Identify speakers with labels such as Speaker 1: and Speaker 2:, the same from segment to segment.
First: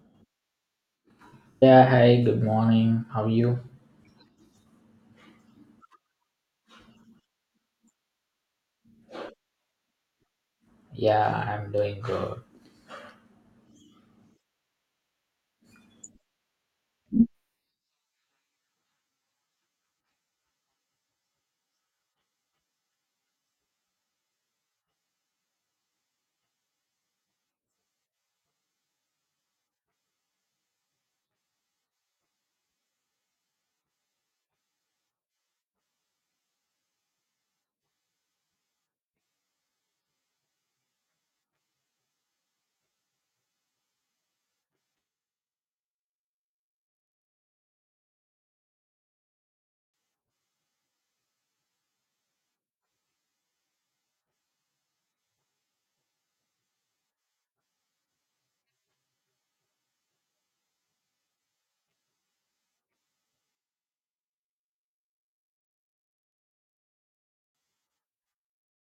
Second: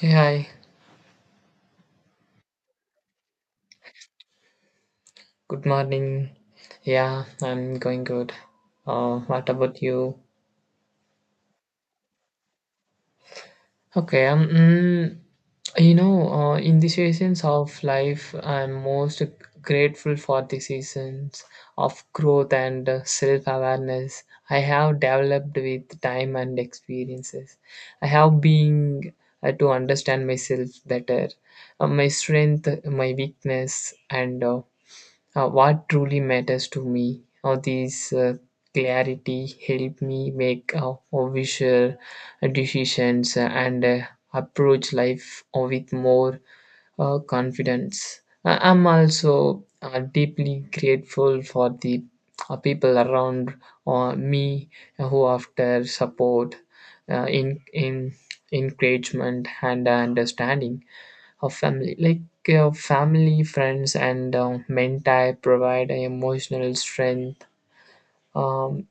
Speaker 1: Hey, hi,
Speaker 2: Yeah, hey, good morning. How are you?
Speaker 1: good morning. Yeah, I'm going good. What about you?
Speaker 2: Yeah, I'm doing good.
Speaker 1: Okay, in the seasons of life, I'm most grateful for the seasons of growth and self-awareness I have developed with time and experiences. I have been to understand myself better, my strength, my weakness, and what truly matters to me. Or these clarity help me make visual decisions and approach life with more confidence. I'm also deeply grateful for the people around me who after support, in encouragement and understanding. Of family like family friends and mentor provide emotional strength um,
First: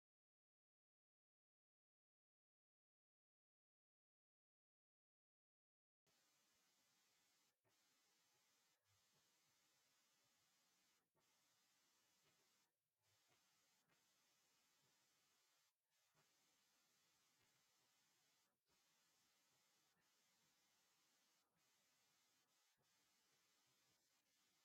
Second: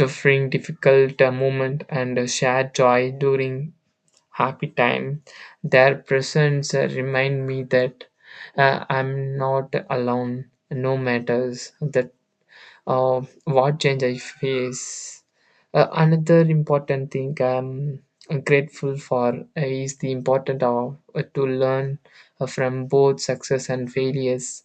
Speaker 1: during difficult moment and share joy during happy time their presence remind me that I'm not alone no matters the what change I face? Another important thing I'm grateful for is the importance of to learn from both success and failures.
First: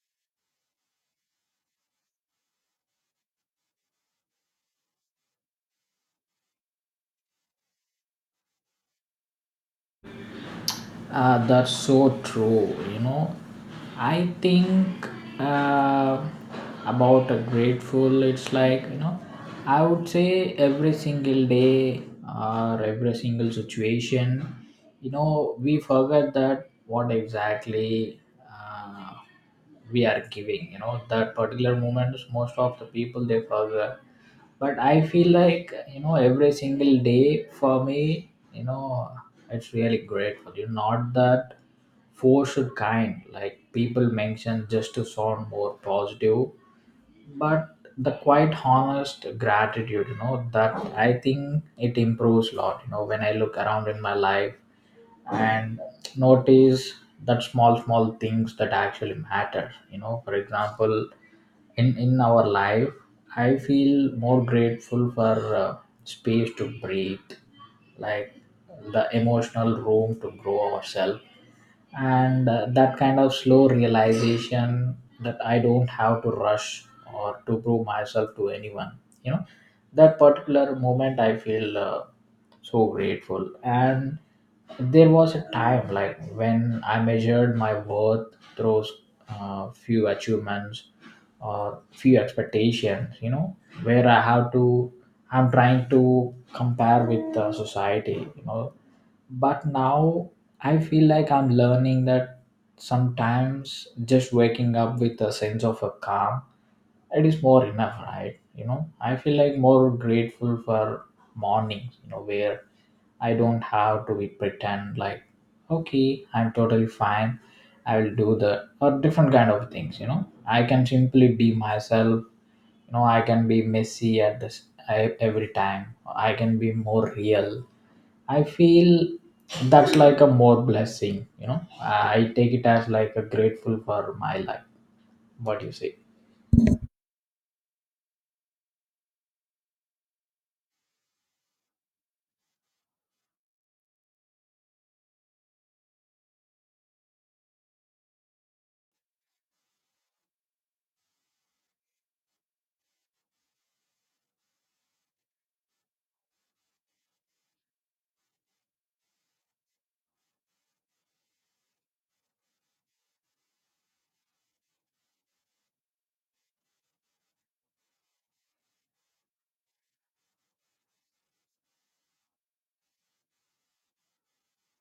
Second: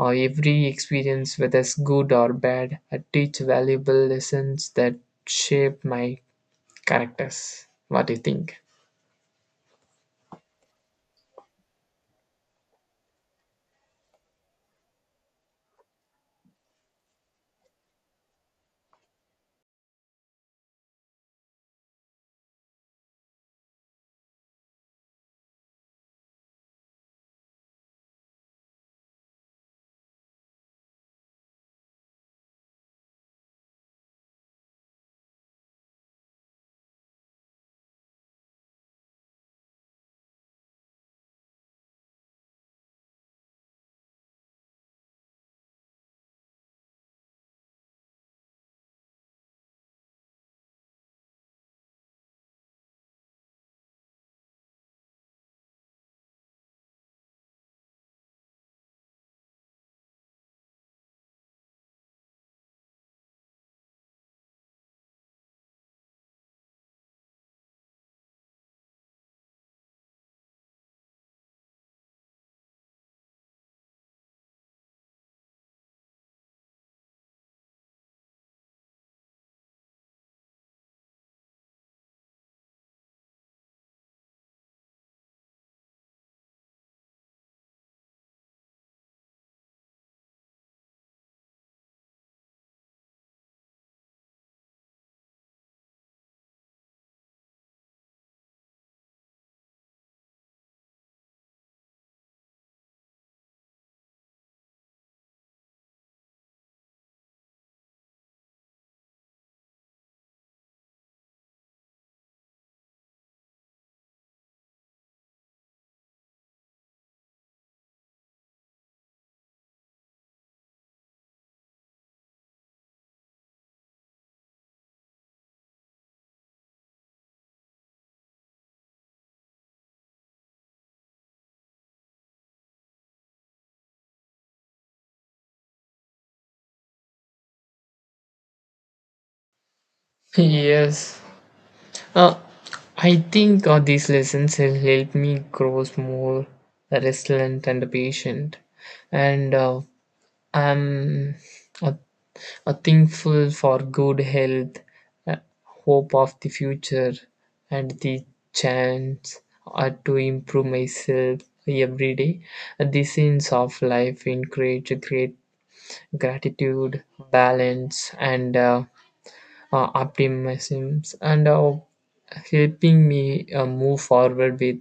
Speaker 1: Every experience, whether it's good or bad, teach valuable lessons that shape my characters. What do you think?
Speaker 2: That's so true, you know. I think uh, about a grateful, it's like, you know, I would say every single day or every single situation, you know, we forget that what exactly uh, we are giving, that particular moment. Most of the people they forget, but I feel like, every single day for me, you know it's really grateful. You are not that forced kind like people mention just to sound more positive, but the quite honest gratitude, that I think it improves a lot, when I look around in my life and notice that small things that actually matter, for example, in our life. I feel more grateful for uh, space to breathe, like the emotional room to grow ourselves, and that kind of slow realization that I don't have to rush or to prove myself to anyone, you know. That particular moment I feel, so grateful. And there was a time like when I measured my worth through few achievements or few expectations, you know, where I have to I'm trying to compare with the society, you know. But now I feel like I'm learning that sometimes just waking up with a sense of a calm, it is more enough, right? I feel like more grateful for mornings, where I don't have to be pretend like okay I'm totally fine, I will do the or different kind of things, I can simply be myself, I can be messy at this. I, every time I can be more real, I feel that's like a more blessing, I take it as like a grateful for my life. What do you say?
Speaker 1: Yes. Uh, I think these lessons have helped me grow more resilient and patient. And I'm a, a thankful for good health, uh, hope of the future, and the chance to improve myself every day. The sense of life encourage great gratitude, balance, and optimism, and helping me move forward with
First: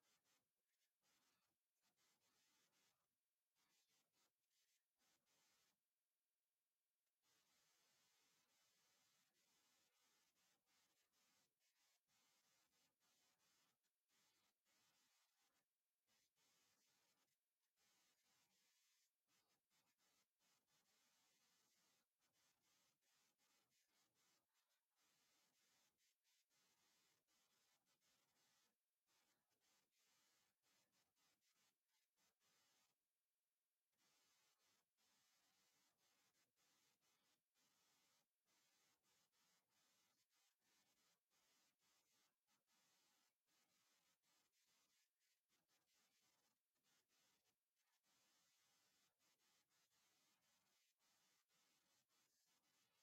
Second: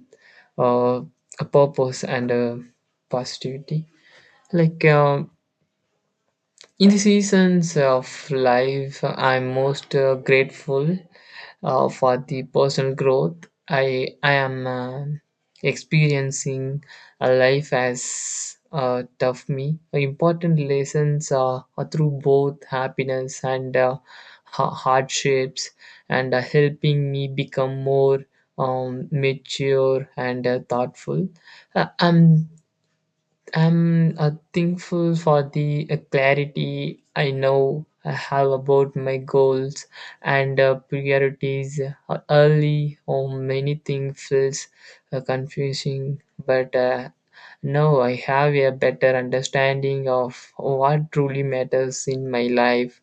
Speaker 1: uh, a purpose and positivity. Like. Uh, In the seasons of life, I'm most grateful for the personal growth I am experiencing. A life as tough me. Important lessons are through both happiness and hardships, and helping me become more mature and thoughtful. Uh, I'm I'm thankful for the clarity I know I have about my goals and priorities early on. Many things feels confusing, but now I have a better understanding of what truly matters in my life.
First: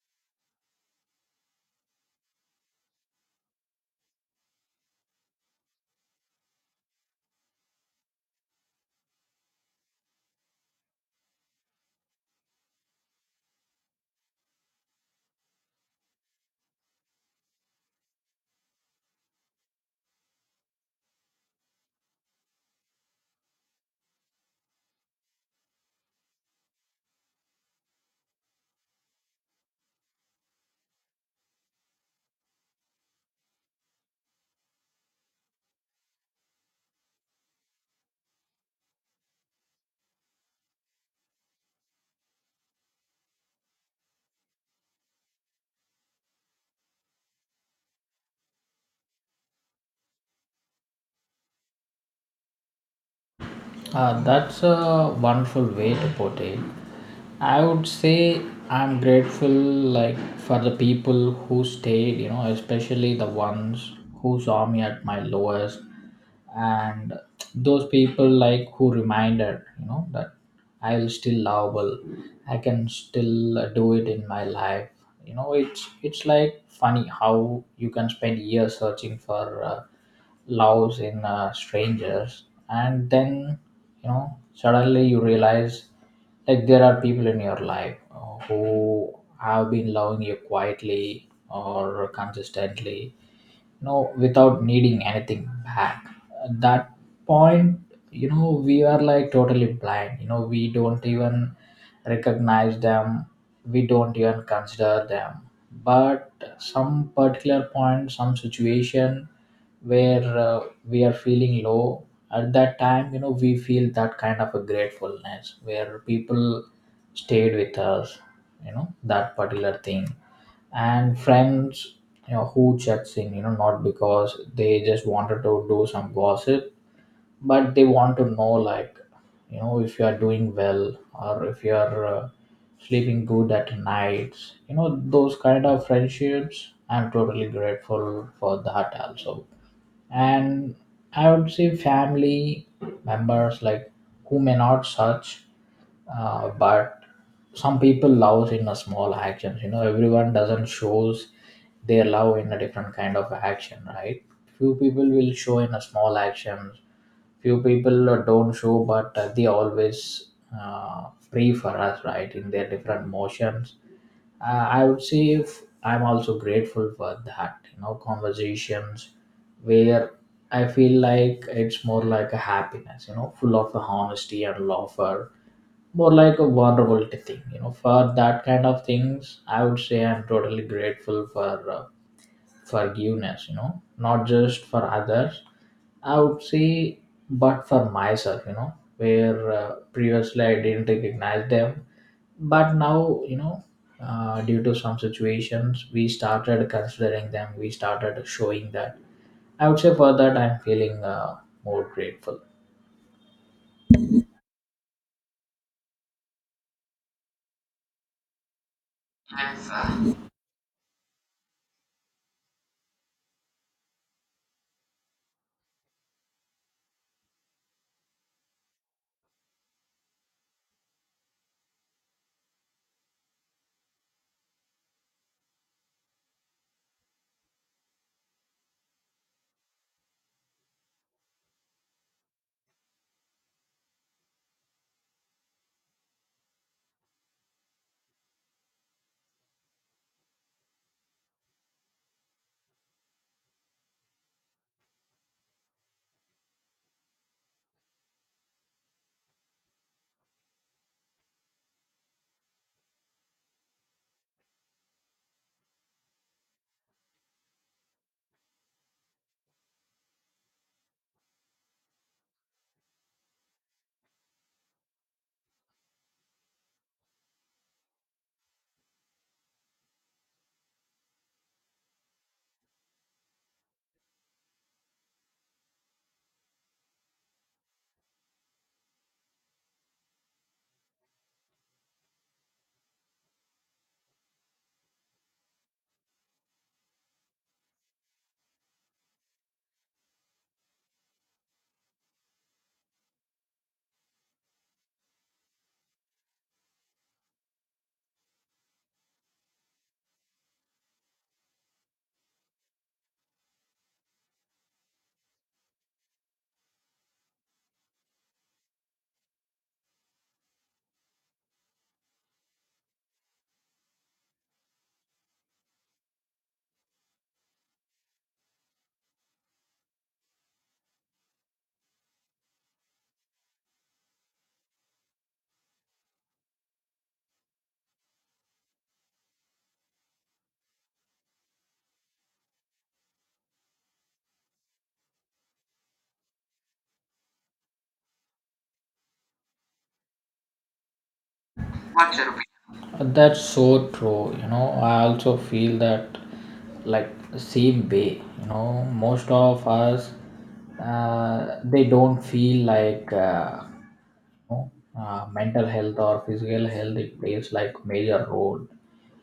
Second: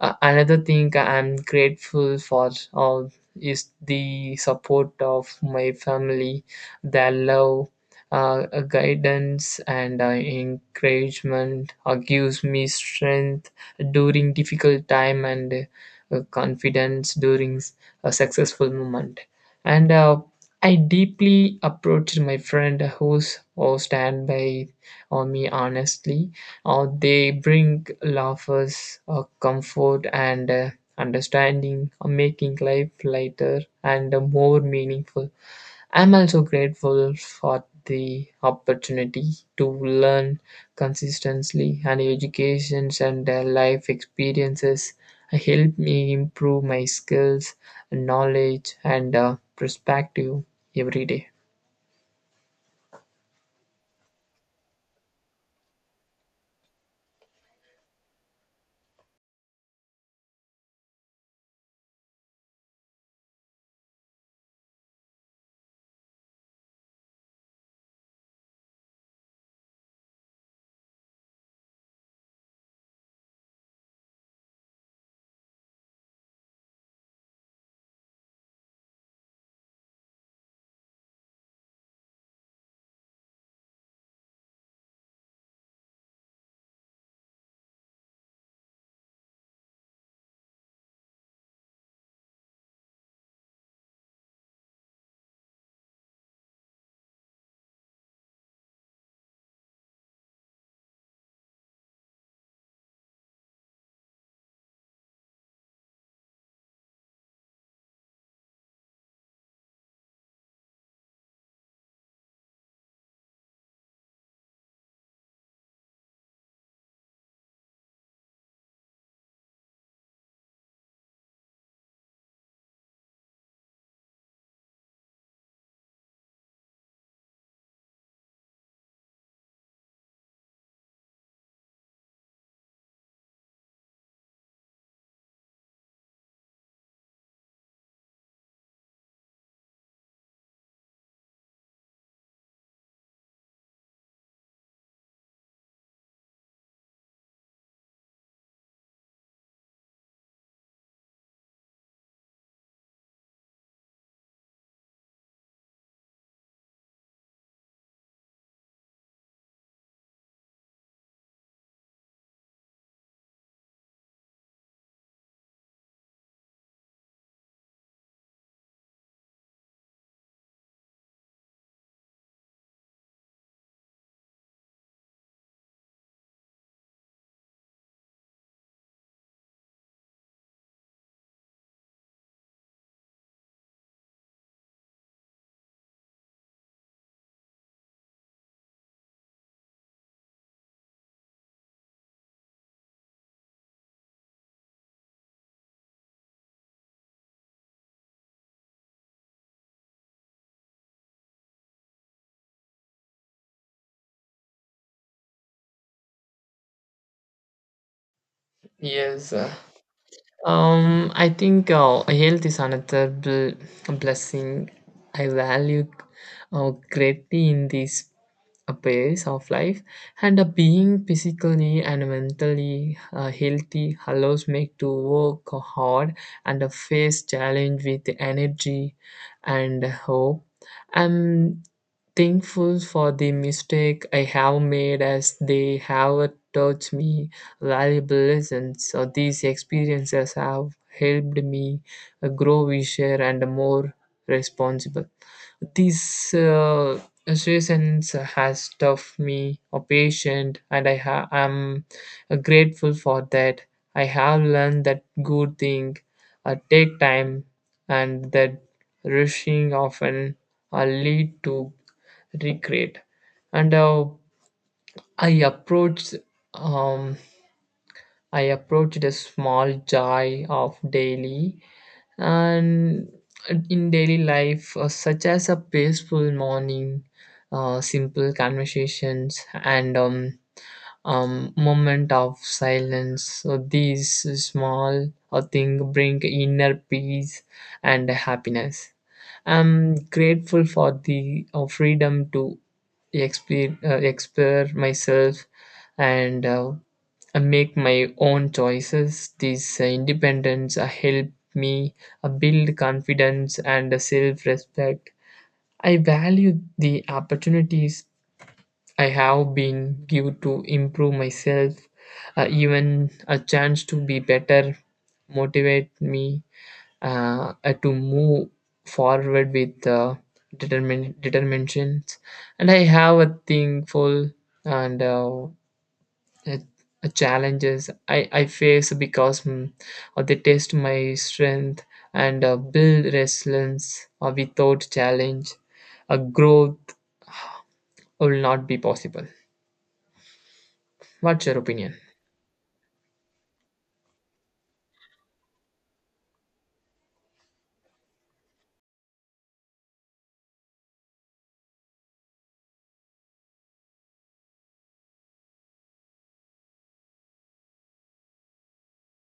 Speaker 1: Another thing I'm grateful for all is the support of my family, their love, guidance, and encouragement gives me strength during difficult time and confidence during a successful moment. And I deeply approached my friend who stand by on me honestly they bring laughs, comfort, and understanding, making life lighter and more meaningful. I'm also grateful for the opportunity to learn consistently, and educations and life experiences help me improve my skills, knowledge, and perspective every day.
Speaker 2: That's a wonderful way to put it. I would say I'm grateful like for the people who stayed, you know, especially the ones who saw me at my lowest, and those people like who reminded, you know, that I will still lovable. I can still do it in my life. You know, it's like funny how you can spend years searching for loves in strangers, and then, you know, suddenly you realize like there are people in your life who have been loving you quietly or consistently, you know, without needing anything back. At that point, you know, we are like totally blind, you know, we don't even recognize them, we don't even consider them. But some particular point, some situation where we are feeling low, at that time, you know, we feel that kind of a gratefulness where people stayed with us, you know, that particular thing. And friends, you know, who checks in, you know, not because they just wanted to do some gossip, but they want to know like, if you are doing well or if you are sleeping good at nights, you know, those kind of friendships I'm totally grateful for that also. And I would say family members like who may not search, but some people loves in a small actions, you know, everyone doesn't shows their love in a different kind of action, right? Few people will show in a small actions, few people don't show, but they always, uh, pray for us, right, in their different motions. I would say if I'm also grateful for that, you know, conversations where I feel like it's more like a happiness, you know, full of honesty and laughter, more like a wonderful thing, you know, for that kind of things I would say I'm totally grateful for forgiveness, you know, not just for others, I would say, but for myself, you know, where previously I didn't recognize them, but now, you know, due to some situations we started considering them, we started showing that. I would say for that I'm feeling, more grateful.
Speaker 1: Yes. I think health is another blessing I value greatly in this pace of life, and being physically and mentally healthy allows me to work hard and face challenge with energy and hope. I'm thankful for the mistake I have made as they have taught me valuable lessons. So these experiences have helped me grow wiser and more responsible. These sessions has taught me a patient, and I am grateful for that. I have learned that good thing take time, and that rushing often lead to regret. And I approach um, I approached a small joy of daily and in daily life, such as a peaceful morning, simple conversations, and moment of silence. So these small thing bring inner peace and happiness. I'm grateful for the freedom to explore myself and I make my own choices. This independence help me build confidence and self respect. I value the opportunities I have been given to improve myself. Even a chance to be better motivate me to move forward with determination. And I have a thankful and uh, challenges I face because they test my strength and build resilience. Without challenge, growth will not be possible. What's your opinion?
Speaker 2: That's so true, you know, I also feel that, like, same way, you know, most of us, they don't feel like, know, mental health or physical health it plays like major role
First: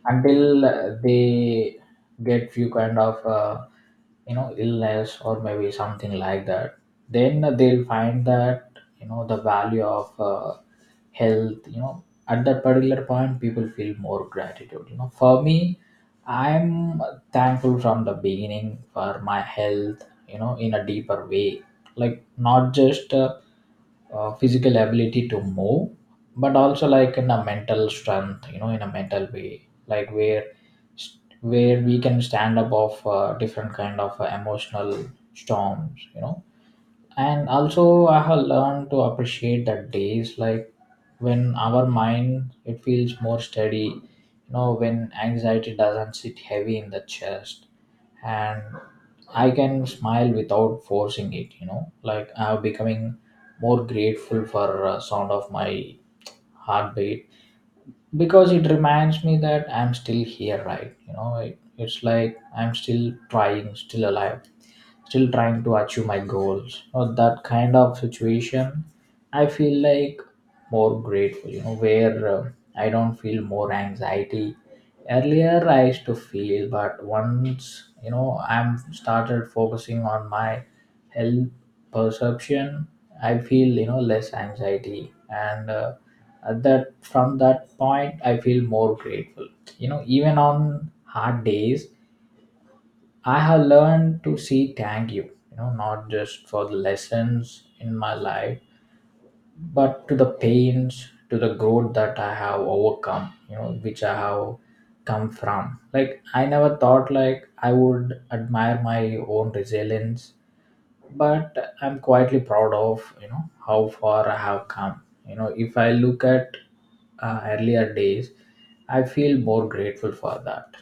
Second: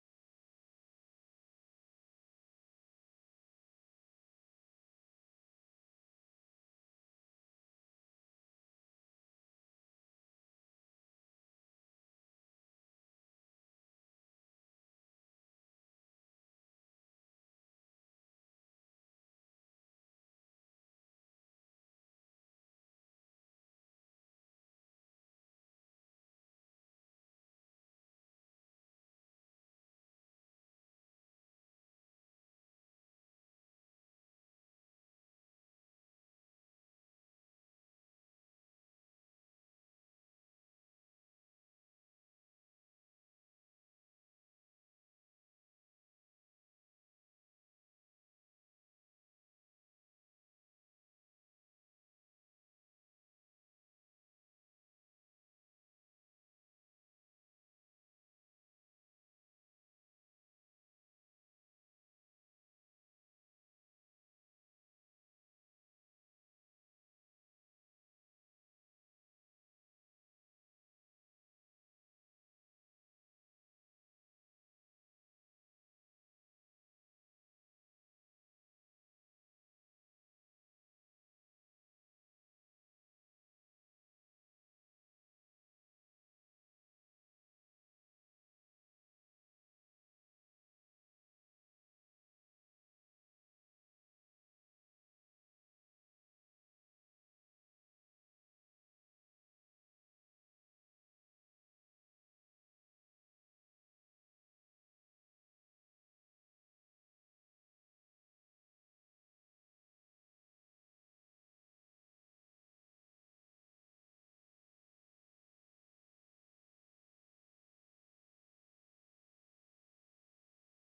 Speaker 2: until they get few kind of, you know, illness or maybe something like that. Then they'll find that, the value of health, you know. At that particular point people feel more gratitude, you know. For me, I'm thankful from the beginning for my health, you know, in a deeper way. Like not just physical ability to move, but also like in a mental strength, you know, in a mental way, like where we can stand up of different kind of emotional storms, you know. And also I have learned to appreciate the days like when our mind it feels more steady, you know, when anxiety doesn't sit heavy in the chest, and I can smile without forcing it, you know. Like I'm becoming more grateful for sound of my heartbeat, because it reminds me that I'm still here, right? You know, it's like I'm still trying, still alive, still trying to achieve my goals or that kind of situation. I feel like more grateful, you know, where I don't feel more anxiety. Earlier I used to feel, but once, you know, I'm started focusing on my health perception, I feel, you know, less anxiety, and at that from that point I feel more grateful, you know, even on hard days. I have learned to see thank you, you know, not just for the lessons in my life, but to the pains, to the growth that I have overcome, you know, which I have come from. Like I never thought like I would admire my own resilience, but I'm quietly proud of, you know, how far I have come. You know, if I look at, earlier days, I feel more grateful for that.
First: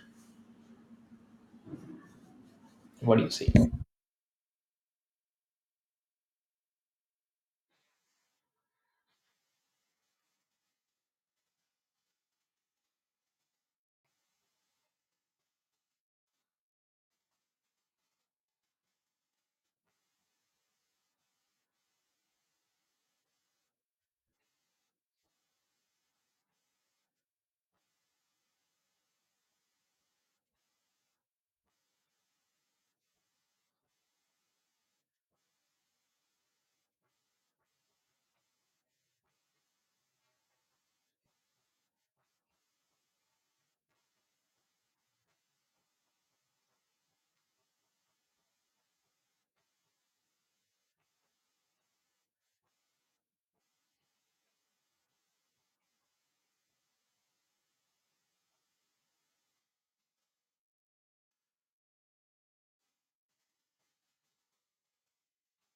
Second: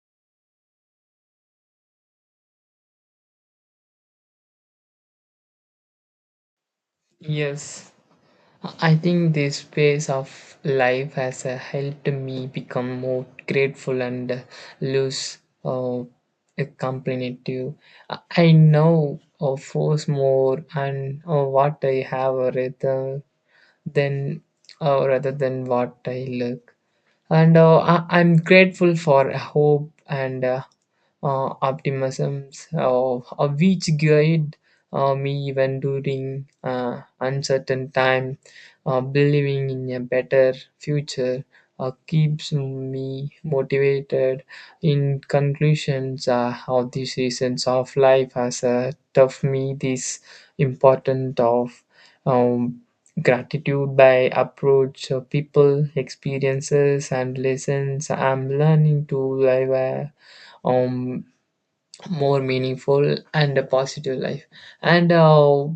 Speaker 2: What do you say?
Speaker 1: Yes, I think this phase of life has helped me become more grateful and less uh, competitive. I now force more and what I have than rather than what I look. And I'm grateful for hope and optimism, which guide me even during uncertain time. Believing in a better future keeps me motivated. In conclusions of the seasons of life, as a tough me, this important of um, gratitude by approach people experiences and lessons I'm learning to live a um, more meaningful and a positive life and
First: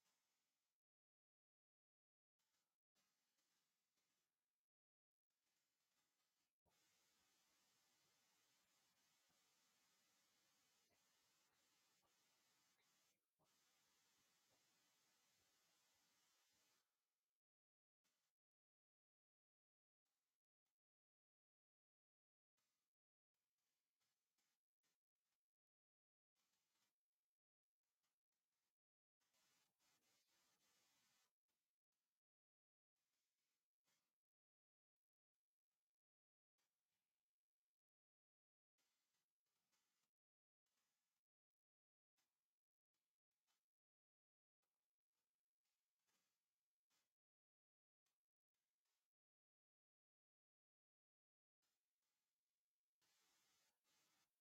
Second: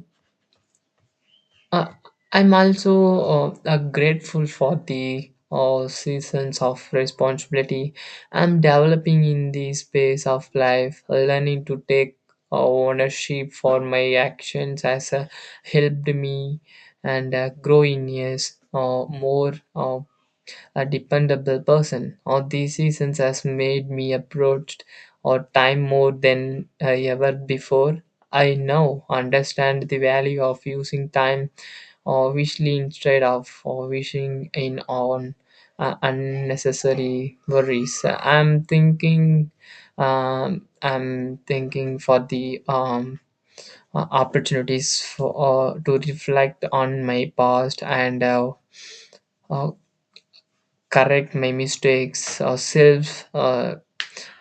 Speaker 1: uh, I'm also grateful for the seasons of responsibility I'm developing in the space of life, learning to take ownership for my actions has helped me and grow in years more a dependable person. All these seasons has made me approached or time more than ever before. I now understand the value of using time obviously instead of wishing in on unnecessary worries I'm thinking for the opportunities for to reflect on my past and uh, correct my mistakes or self uh,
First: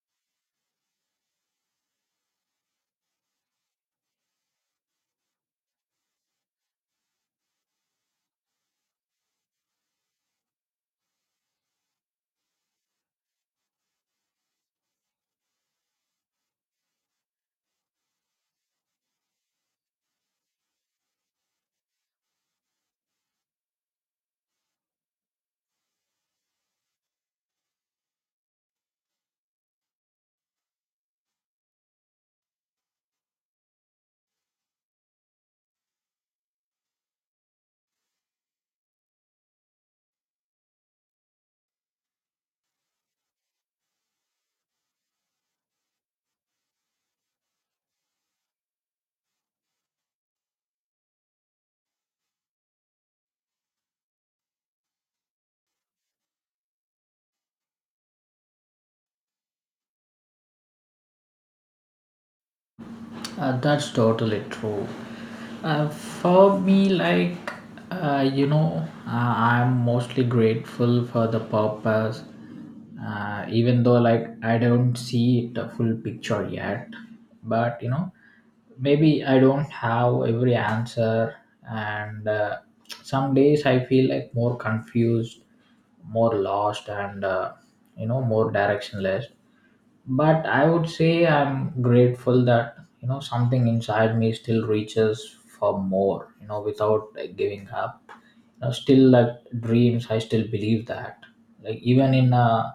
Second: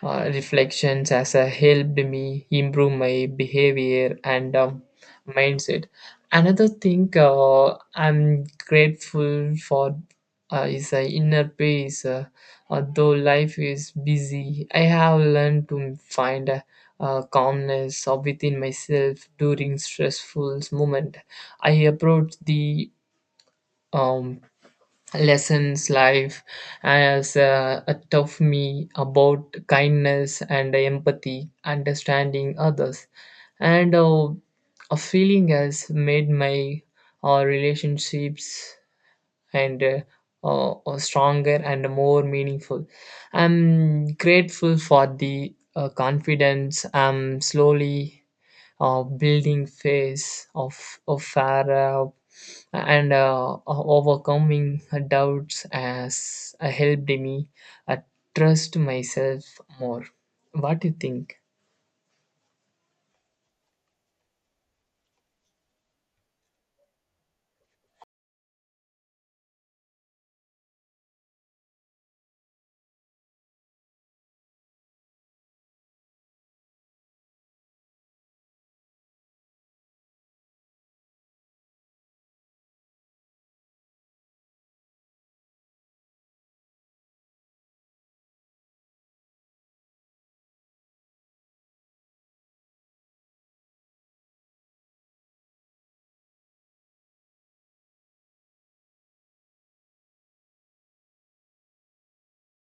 Speaker 1: uh, reflections has helped me improve my behavior and mindset. Another thing I'm grateful for is inner peace. Although life is busy, I have learned to find calmness within myself during stressful moment. I approach the um, lessons life has taught me about kindness and empathy understanding others and a feeling has made my relationships and stronger and more meaningful I'm grateful for the confidence I'm slowly building phase of Farah and overcoming doubts has helped me uh, trust myself more. What do you think?
Speaker 2: That's totally true. For me, like, you know, I'm mostly grateful for the purpose, even though, like, I don't see the full picture yet. But, you know, maybe I don't have every answer, and some days I feel like more confused, more lost, and, you know, more directionless. But I would say I'm grateful that, you know, something inside me still reaches for more, you know, without like giving up, you know. Still like dreams, I still believe that, like even in a,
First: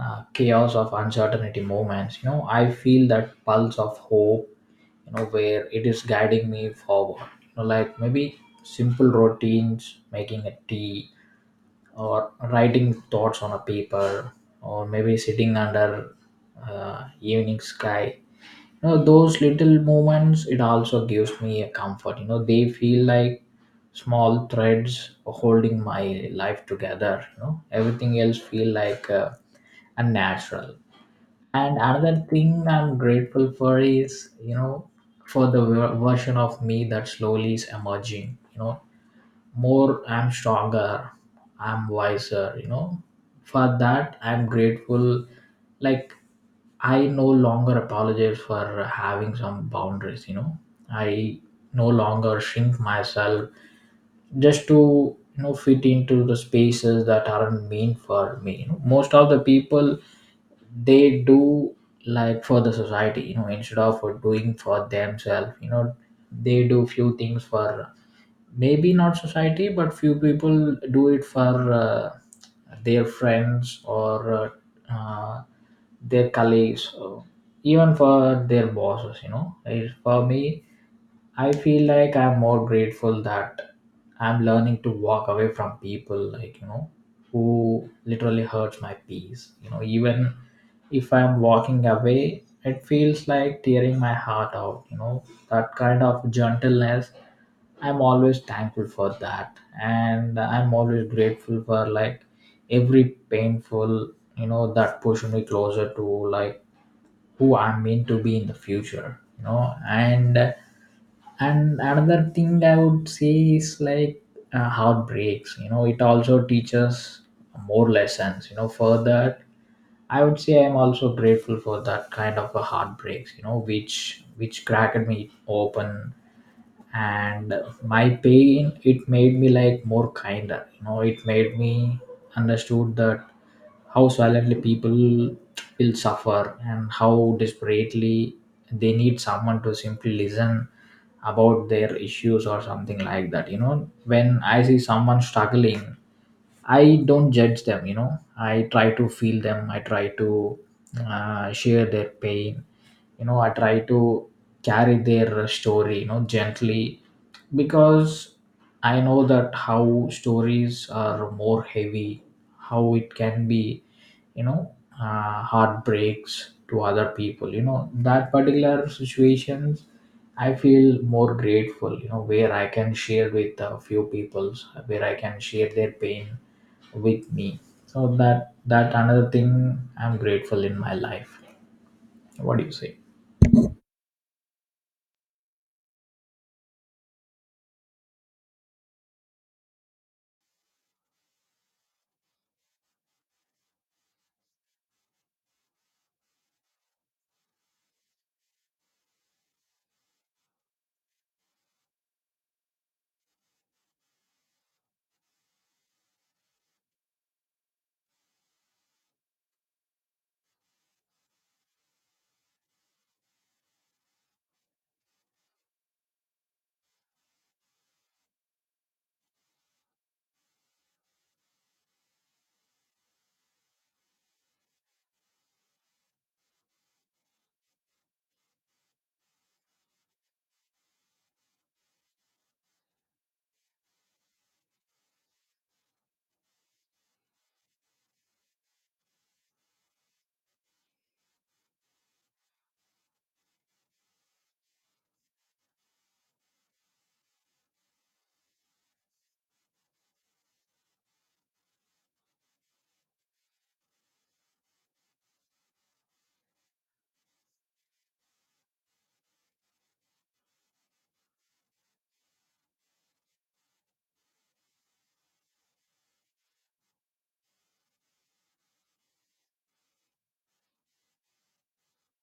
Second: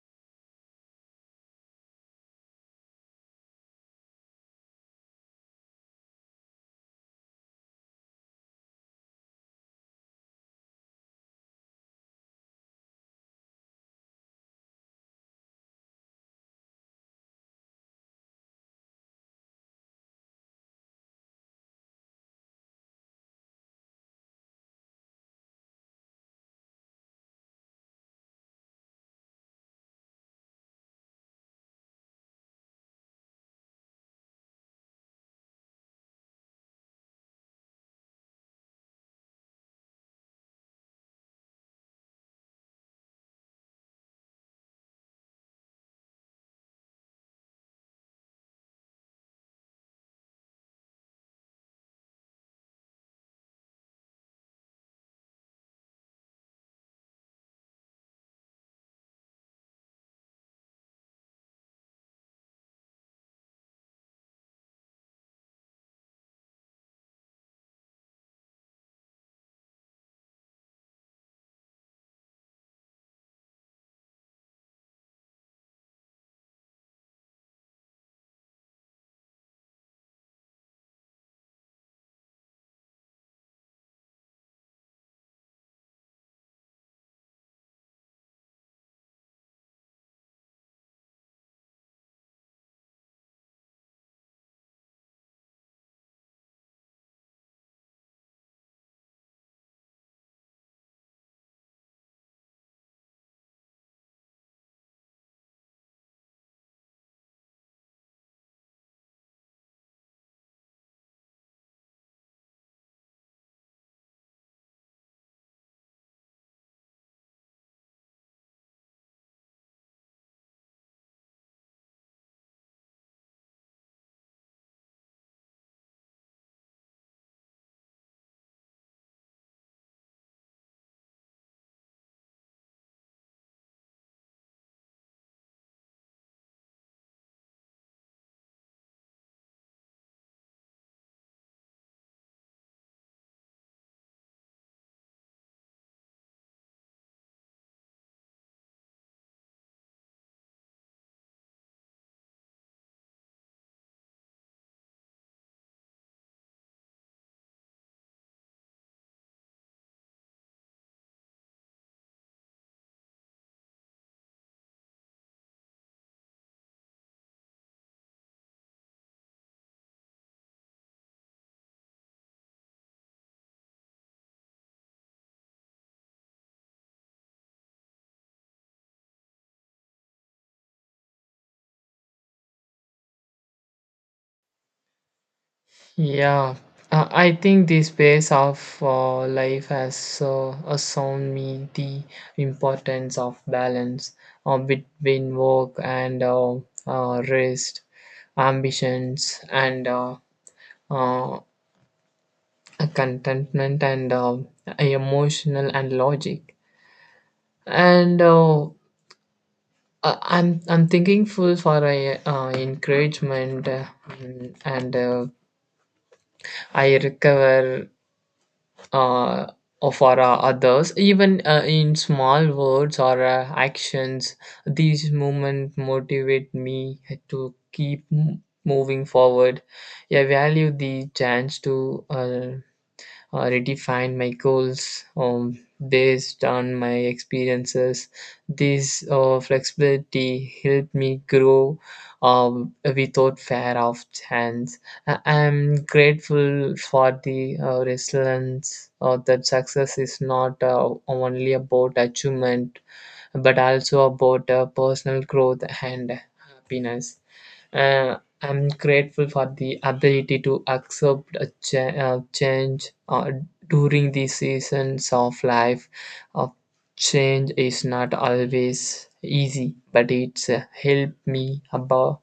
Speaker 2: chaos of uncertainty moments, you know, I feel that pulse of hope, you know, where it is guiding me forward, you know. Like maybe simple routines, making a tea, or writing thoughts on a paper, or maybe sitting under evening sky, you know, those little moments it also gives me a comfort, you know, they feel like small threads holding my life together, you know, everything else feel like, unnatural. And another thing I'm grateful for is, you know, for the version of me that slowly is emerging, you know, more I'm stronger, I'm wiser, you know, for that I'm grateful. Like, I no longer apologize for having some boundaries, you know, I no longer shrink myself just to, you know, fit into the spaces that aren't meant for me, you know. Most of the people, they do like for the society, you know, instead of doing for themselves, you know, they do few things for, maybe not society, but few people do it for their friends, or uh, uh, their colleagues, or even for their bosses, you know. Like, for me, I feel like I'm more grateful that I'm learning to walk away from people like, you know, who literally hurts my peace, you know. Even if I'm walking away, it feels like tearing my heart out, you know, that kind of gentleness. I'm always thankful for that. And I'm always grateful for like every painful, you know, that pushed me closer to like who I'm meant to be in the future, you know. And another thing I would say is like, heartbreaks, you know, it also teaches more lessons, you know, for that I would say I'm also grateful for that kind of a heartbreaks, you know, which cracked me open, and my pain it made me like more kinder, you know, it made me understood that how silently people will suffer and how desperately they need someone to simply listen about their issues or something like that, you know. When I see someone struggling, I don't judge them, you know. I try to feel them. I try to, share their pain. You know, I try to carry their story, you know, gently, because I know that how stories are more heavy, how it can be, you know, heartbreaks to other people. You know, that particular situations, I feel more grateful, you know, where I can share with a few peoples, where I can share their pain with me so that another thing I'm grateful in my life. What do you say?
Speaker 1: Yeah, I think this phase of life has shown me the importance of balance between work and rest, ambitions, and uh, contentment and emotional and logic and I'm thinking full for a encouragement mm, and I recover uh, or for others even in small words or actions these movements motivate me to keep moving forward I value the chance to uh, redefine my goals based on my experiences. This flexibility helped me grow without fear of chance. I am grateful for the resilience that success is not only about achievement but also about personal growth and happiness. Uh, I'm grateful for the ability to accept a change during the seasons of life. Uh, Change is not always easy, but it's helped me above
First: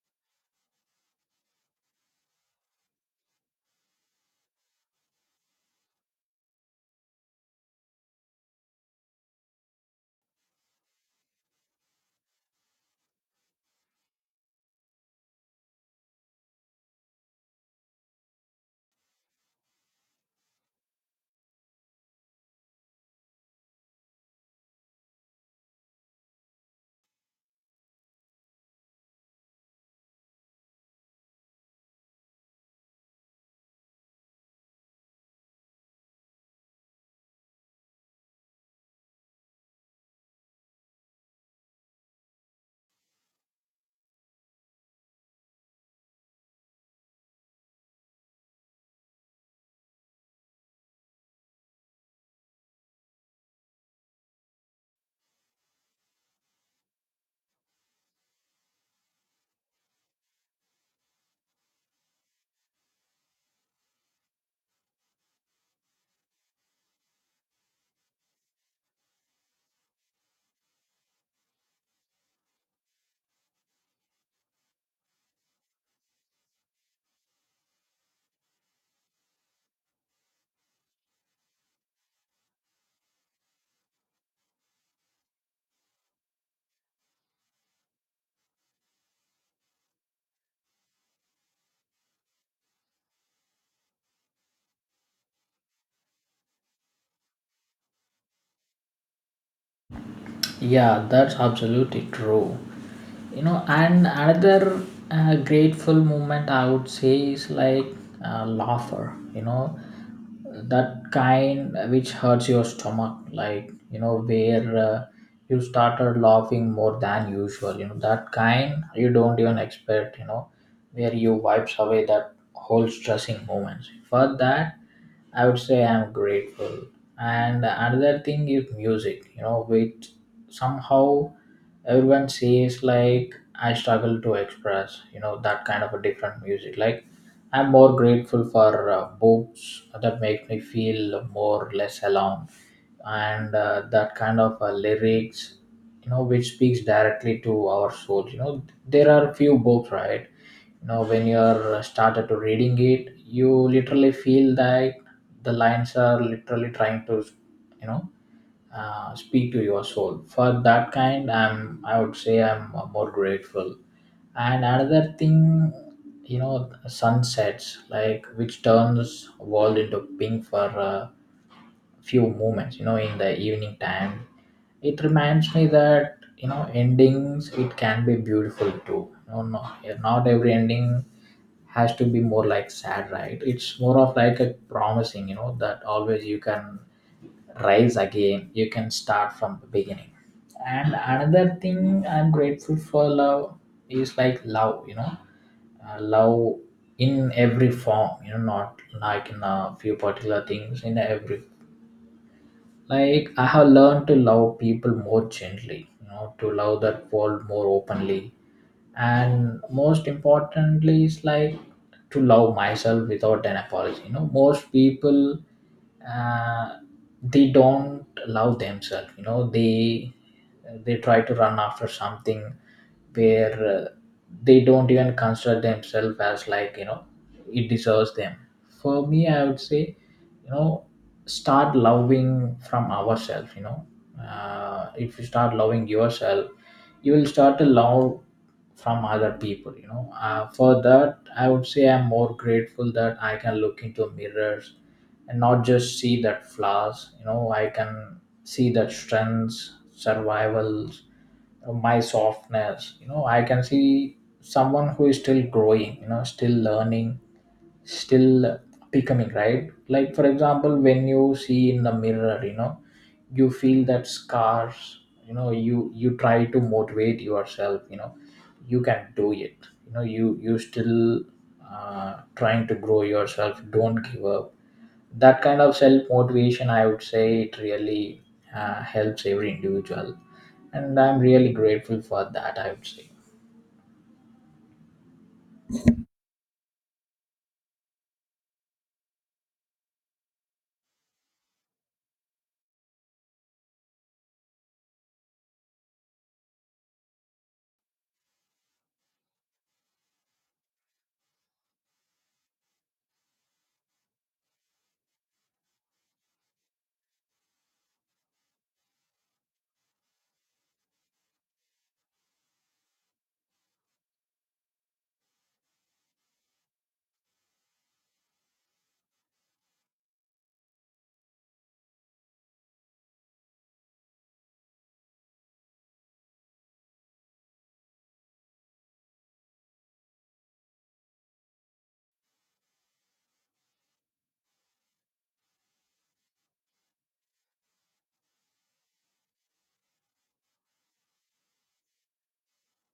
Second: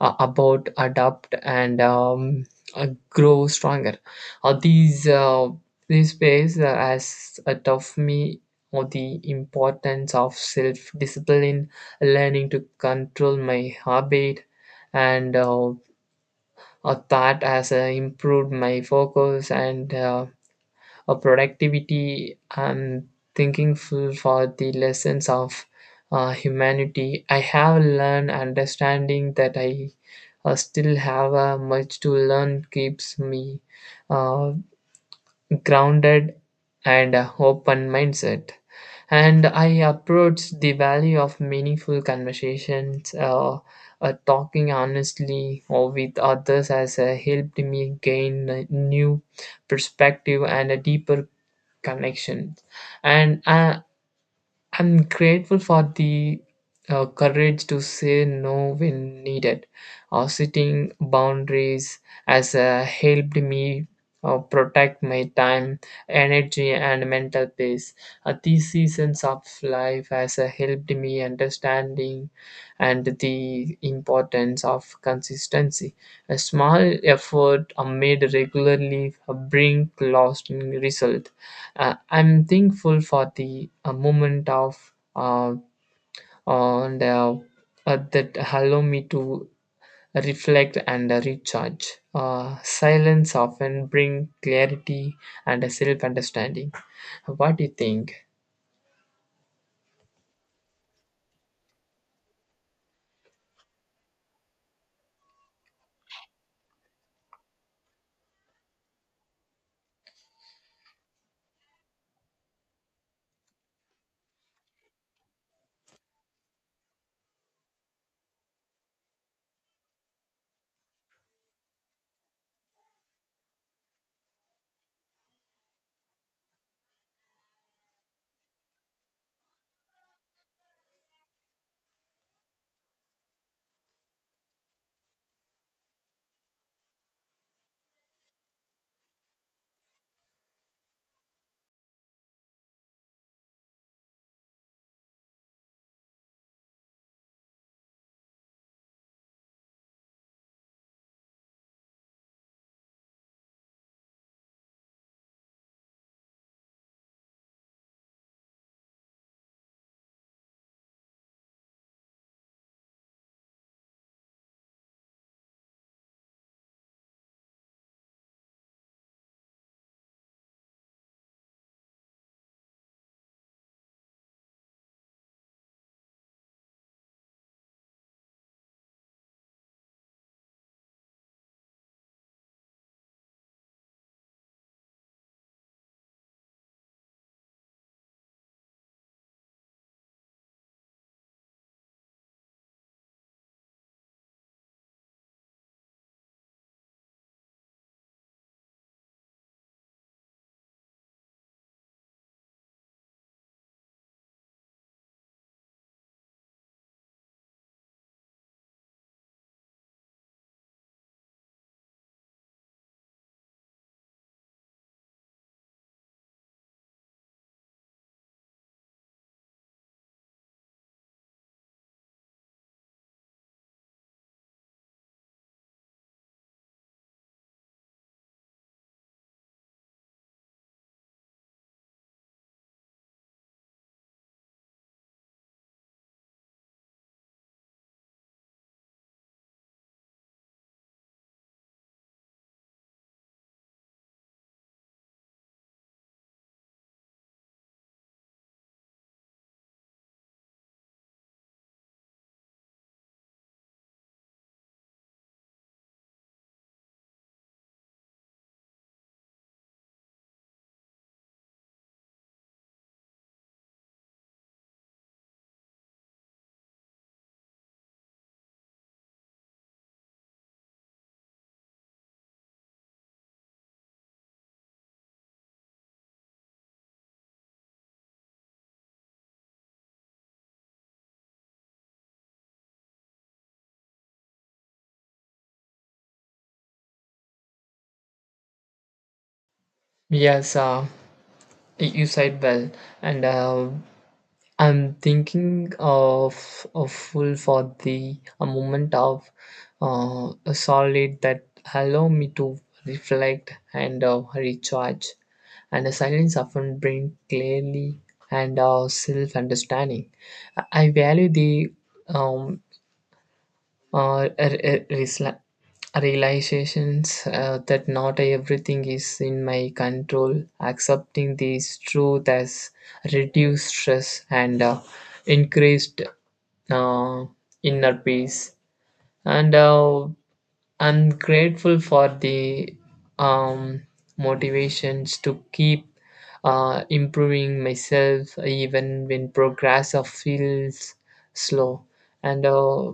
Speaker 1: about, adapt, and grow stronger. Uh, these uh, these ways as a tough me or the importance of self discipline, learning to control my habit, and that has improved my focus and of productivity and thinking full for the lessons of humanity. I have learned understanding that I still have much to learn keeps me uh, grounded and open mindset. And I approach the value of meaningful conversations, talking honestly or with others has helped me gain a new perspective and a deeper connection and I'm grateful for the courage to say no when needed or setting boundaries has helped me protect my time energy and mental peace these seasons of life has helped me understanding and the importance of consistency a small effort made regularly bring lasting result I'm thankful for the moment of and that allow me to reflect and recharge. Silence often bring clarity and a self-understanding. What do you think?
Speaker 2: Yeah, that's absolutely true. You know, and another grateful moment I would say is like laughter, you know, that kind which hurts your stomach, like, you know, where you started laughing more than usual, you know, that kind you don't even expect, you know, where you wipes away that whole stressing moments. For that, I would say I'm grateful. And another thing is music, you know, which somehow everyone says like I struggle to express, you know, that kind of a different music. Like I'm more grateful for books that make me feel more less alone, and that kind of lyrics, you know, which speaks directly to our souls. You know, there are few books, right? Now, when you're started to reading it, you literally feel that the lines are literally trying to, you know, speak to your soul. For that kind, I would say I'm more grateful. And another thing, you know, sunsets like which turns world into pink for. Uh, Few moments, you know, in the evening time, it reminds me that, you know, endings it can be beautiful too. No, no, not every ending has to be more like sad, right? It's more of like a promising, you know, that always you can rise again, you can start from the beginning. And another thing I'm grateful for love is like love, you know, love in every form, you know, not like in a few particular things, in every, like I have learned to love people more gently, you know, to love that world more openly, and most importantly is like to love myself without an apology. You know, most people, uh, they don't love themselves, you know, they try to run after something where they don't even consider themselves as like, you know, it deserves them. For me I would say, you know, start loving from ourselves. You know, if you start loving yourself, you will start to love from other people. You know, for that I would say I'm more grateful that I can look into mirrors and not just see that flaws. You know, I can see that strengths, survivals, my softness. You know, I can see someone who is still growing, you know, still learning, still becoming, right? Like for example, when you see in the mirror, you know, you feel that scars. You know, you try to motivate yourself. You know, you can do it. You know, you still trying to grow yourself, don't give up. That kind of self motivation I would say it really helps every individual, and I'm really grateful for that I would say.
Speaker 1: Yes, you said well, and I'm thinking of a full for the a moment of a solid that allow me to reflect and recharge, and a silence often bring clarity and self-understanding. I value the um, uh, re- re- realizations that not everything is in my control. Accepting this truth has reduced stress and increased uh, inner peace. And I'm grateful for the um, motivations to keep improving myself even when progress of feels slow and uh,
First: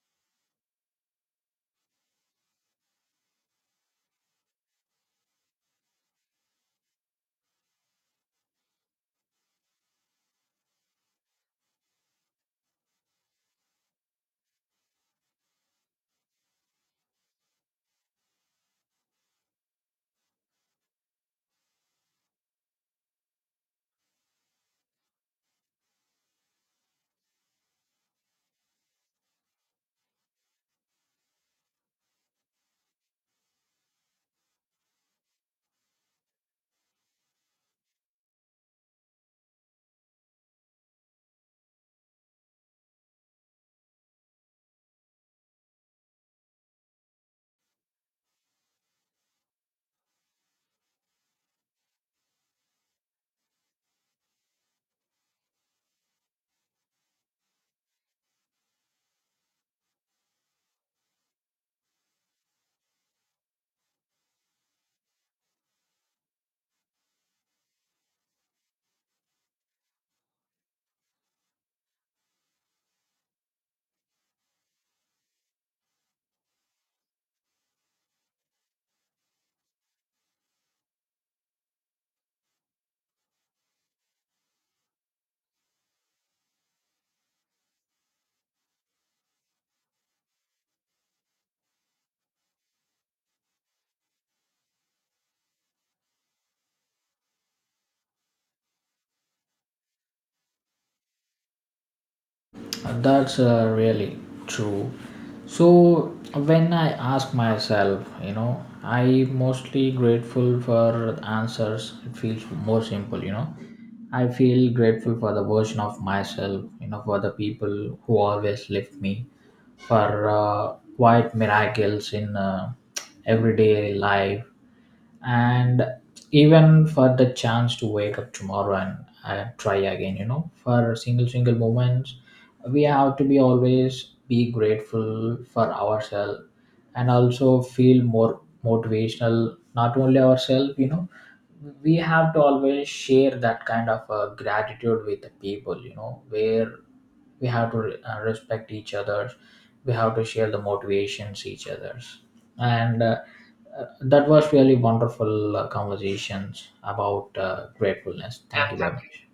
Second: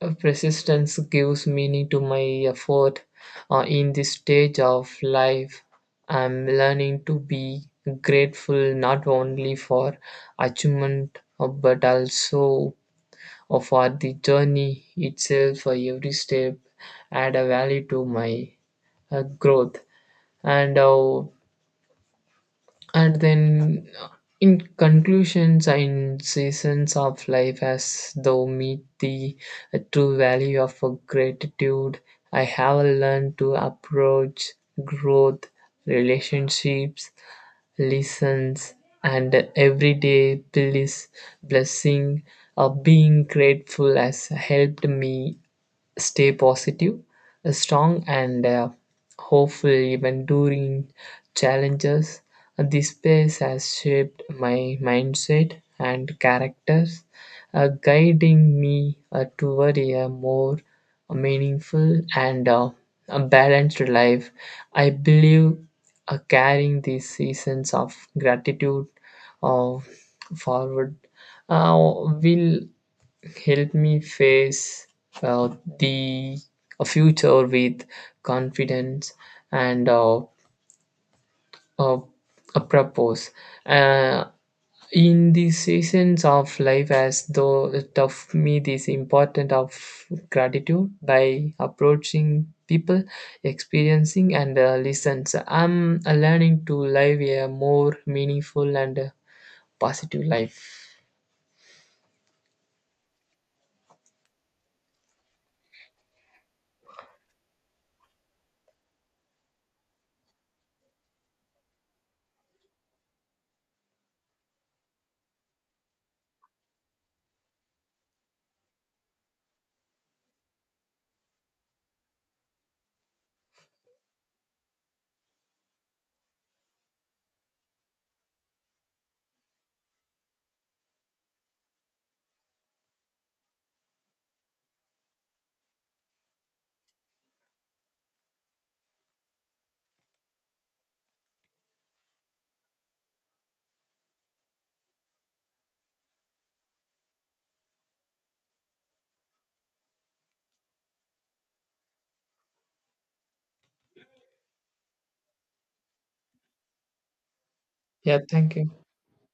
Speaker 1: uh, Persistence gives meaning to my effort. In this stage of life, I'm learning to be grateful not only for achievement but also for the journey itself. For every step, add a value to my growth, and uh, and then, in conclusions in seasons of life, as though meet the true value of a gratitude, I have learned to approach growth, relationships, lessons, and everyday bliss, blessing. Of being grateful has helped me stay positive, strong, and hopeful even during challenges. This space has shaped my mindset and characters, guiding me toward a more meaningful and a balanced life. I believe carrying these seasons of gratitude uh, forward uh, will Help me face uh, the a future with confidence and uh, a purpose. Uh, in the seasons of life, as though it taught me this important of gratitude by approaching people, experiencing and listens. I'm learning to live a more meaningful and positive life.
Speaker 2: That's really true. So when I ask myself, you know, I mostly grateful for answers, it feels more simple. You know, I feel grateful for the version of myself, you know, for the people who always lift me, for quiet miracles in everyday life, and even for the chance to wake up tomorrow and try again. You know, for single single moments we have to be always be grateful for ourselves, and also feel more motivational not only ourselves. You know, we have to always share that kind of gratitude with the people, you know, where we have to respect each other, we have to share the motivations each others, and that was really wonderful conversations about
Speaker 1: Yeah,
Speaker 2: gratefulness.
Speaker 1: thank you.
Speaker 2: Thank you very much.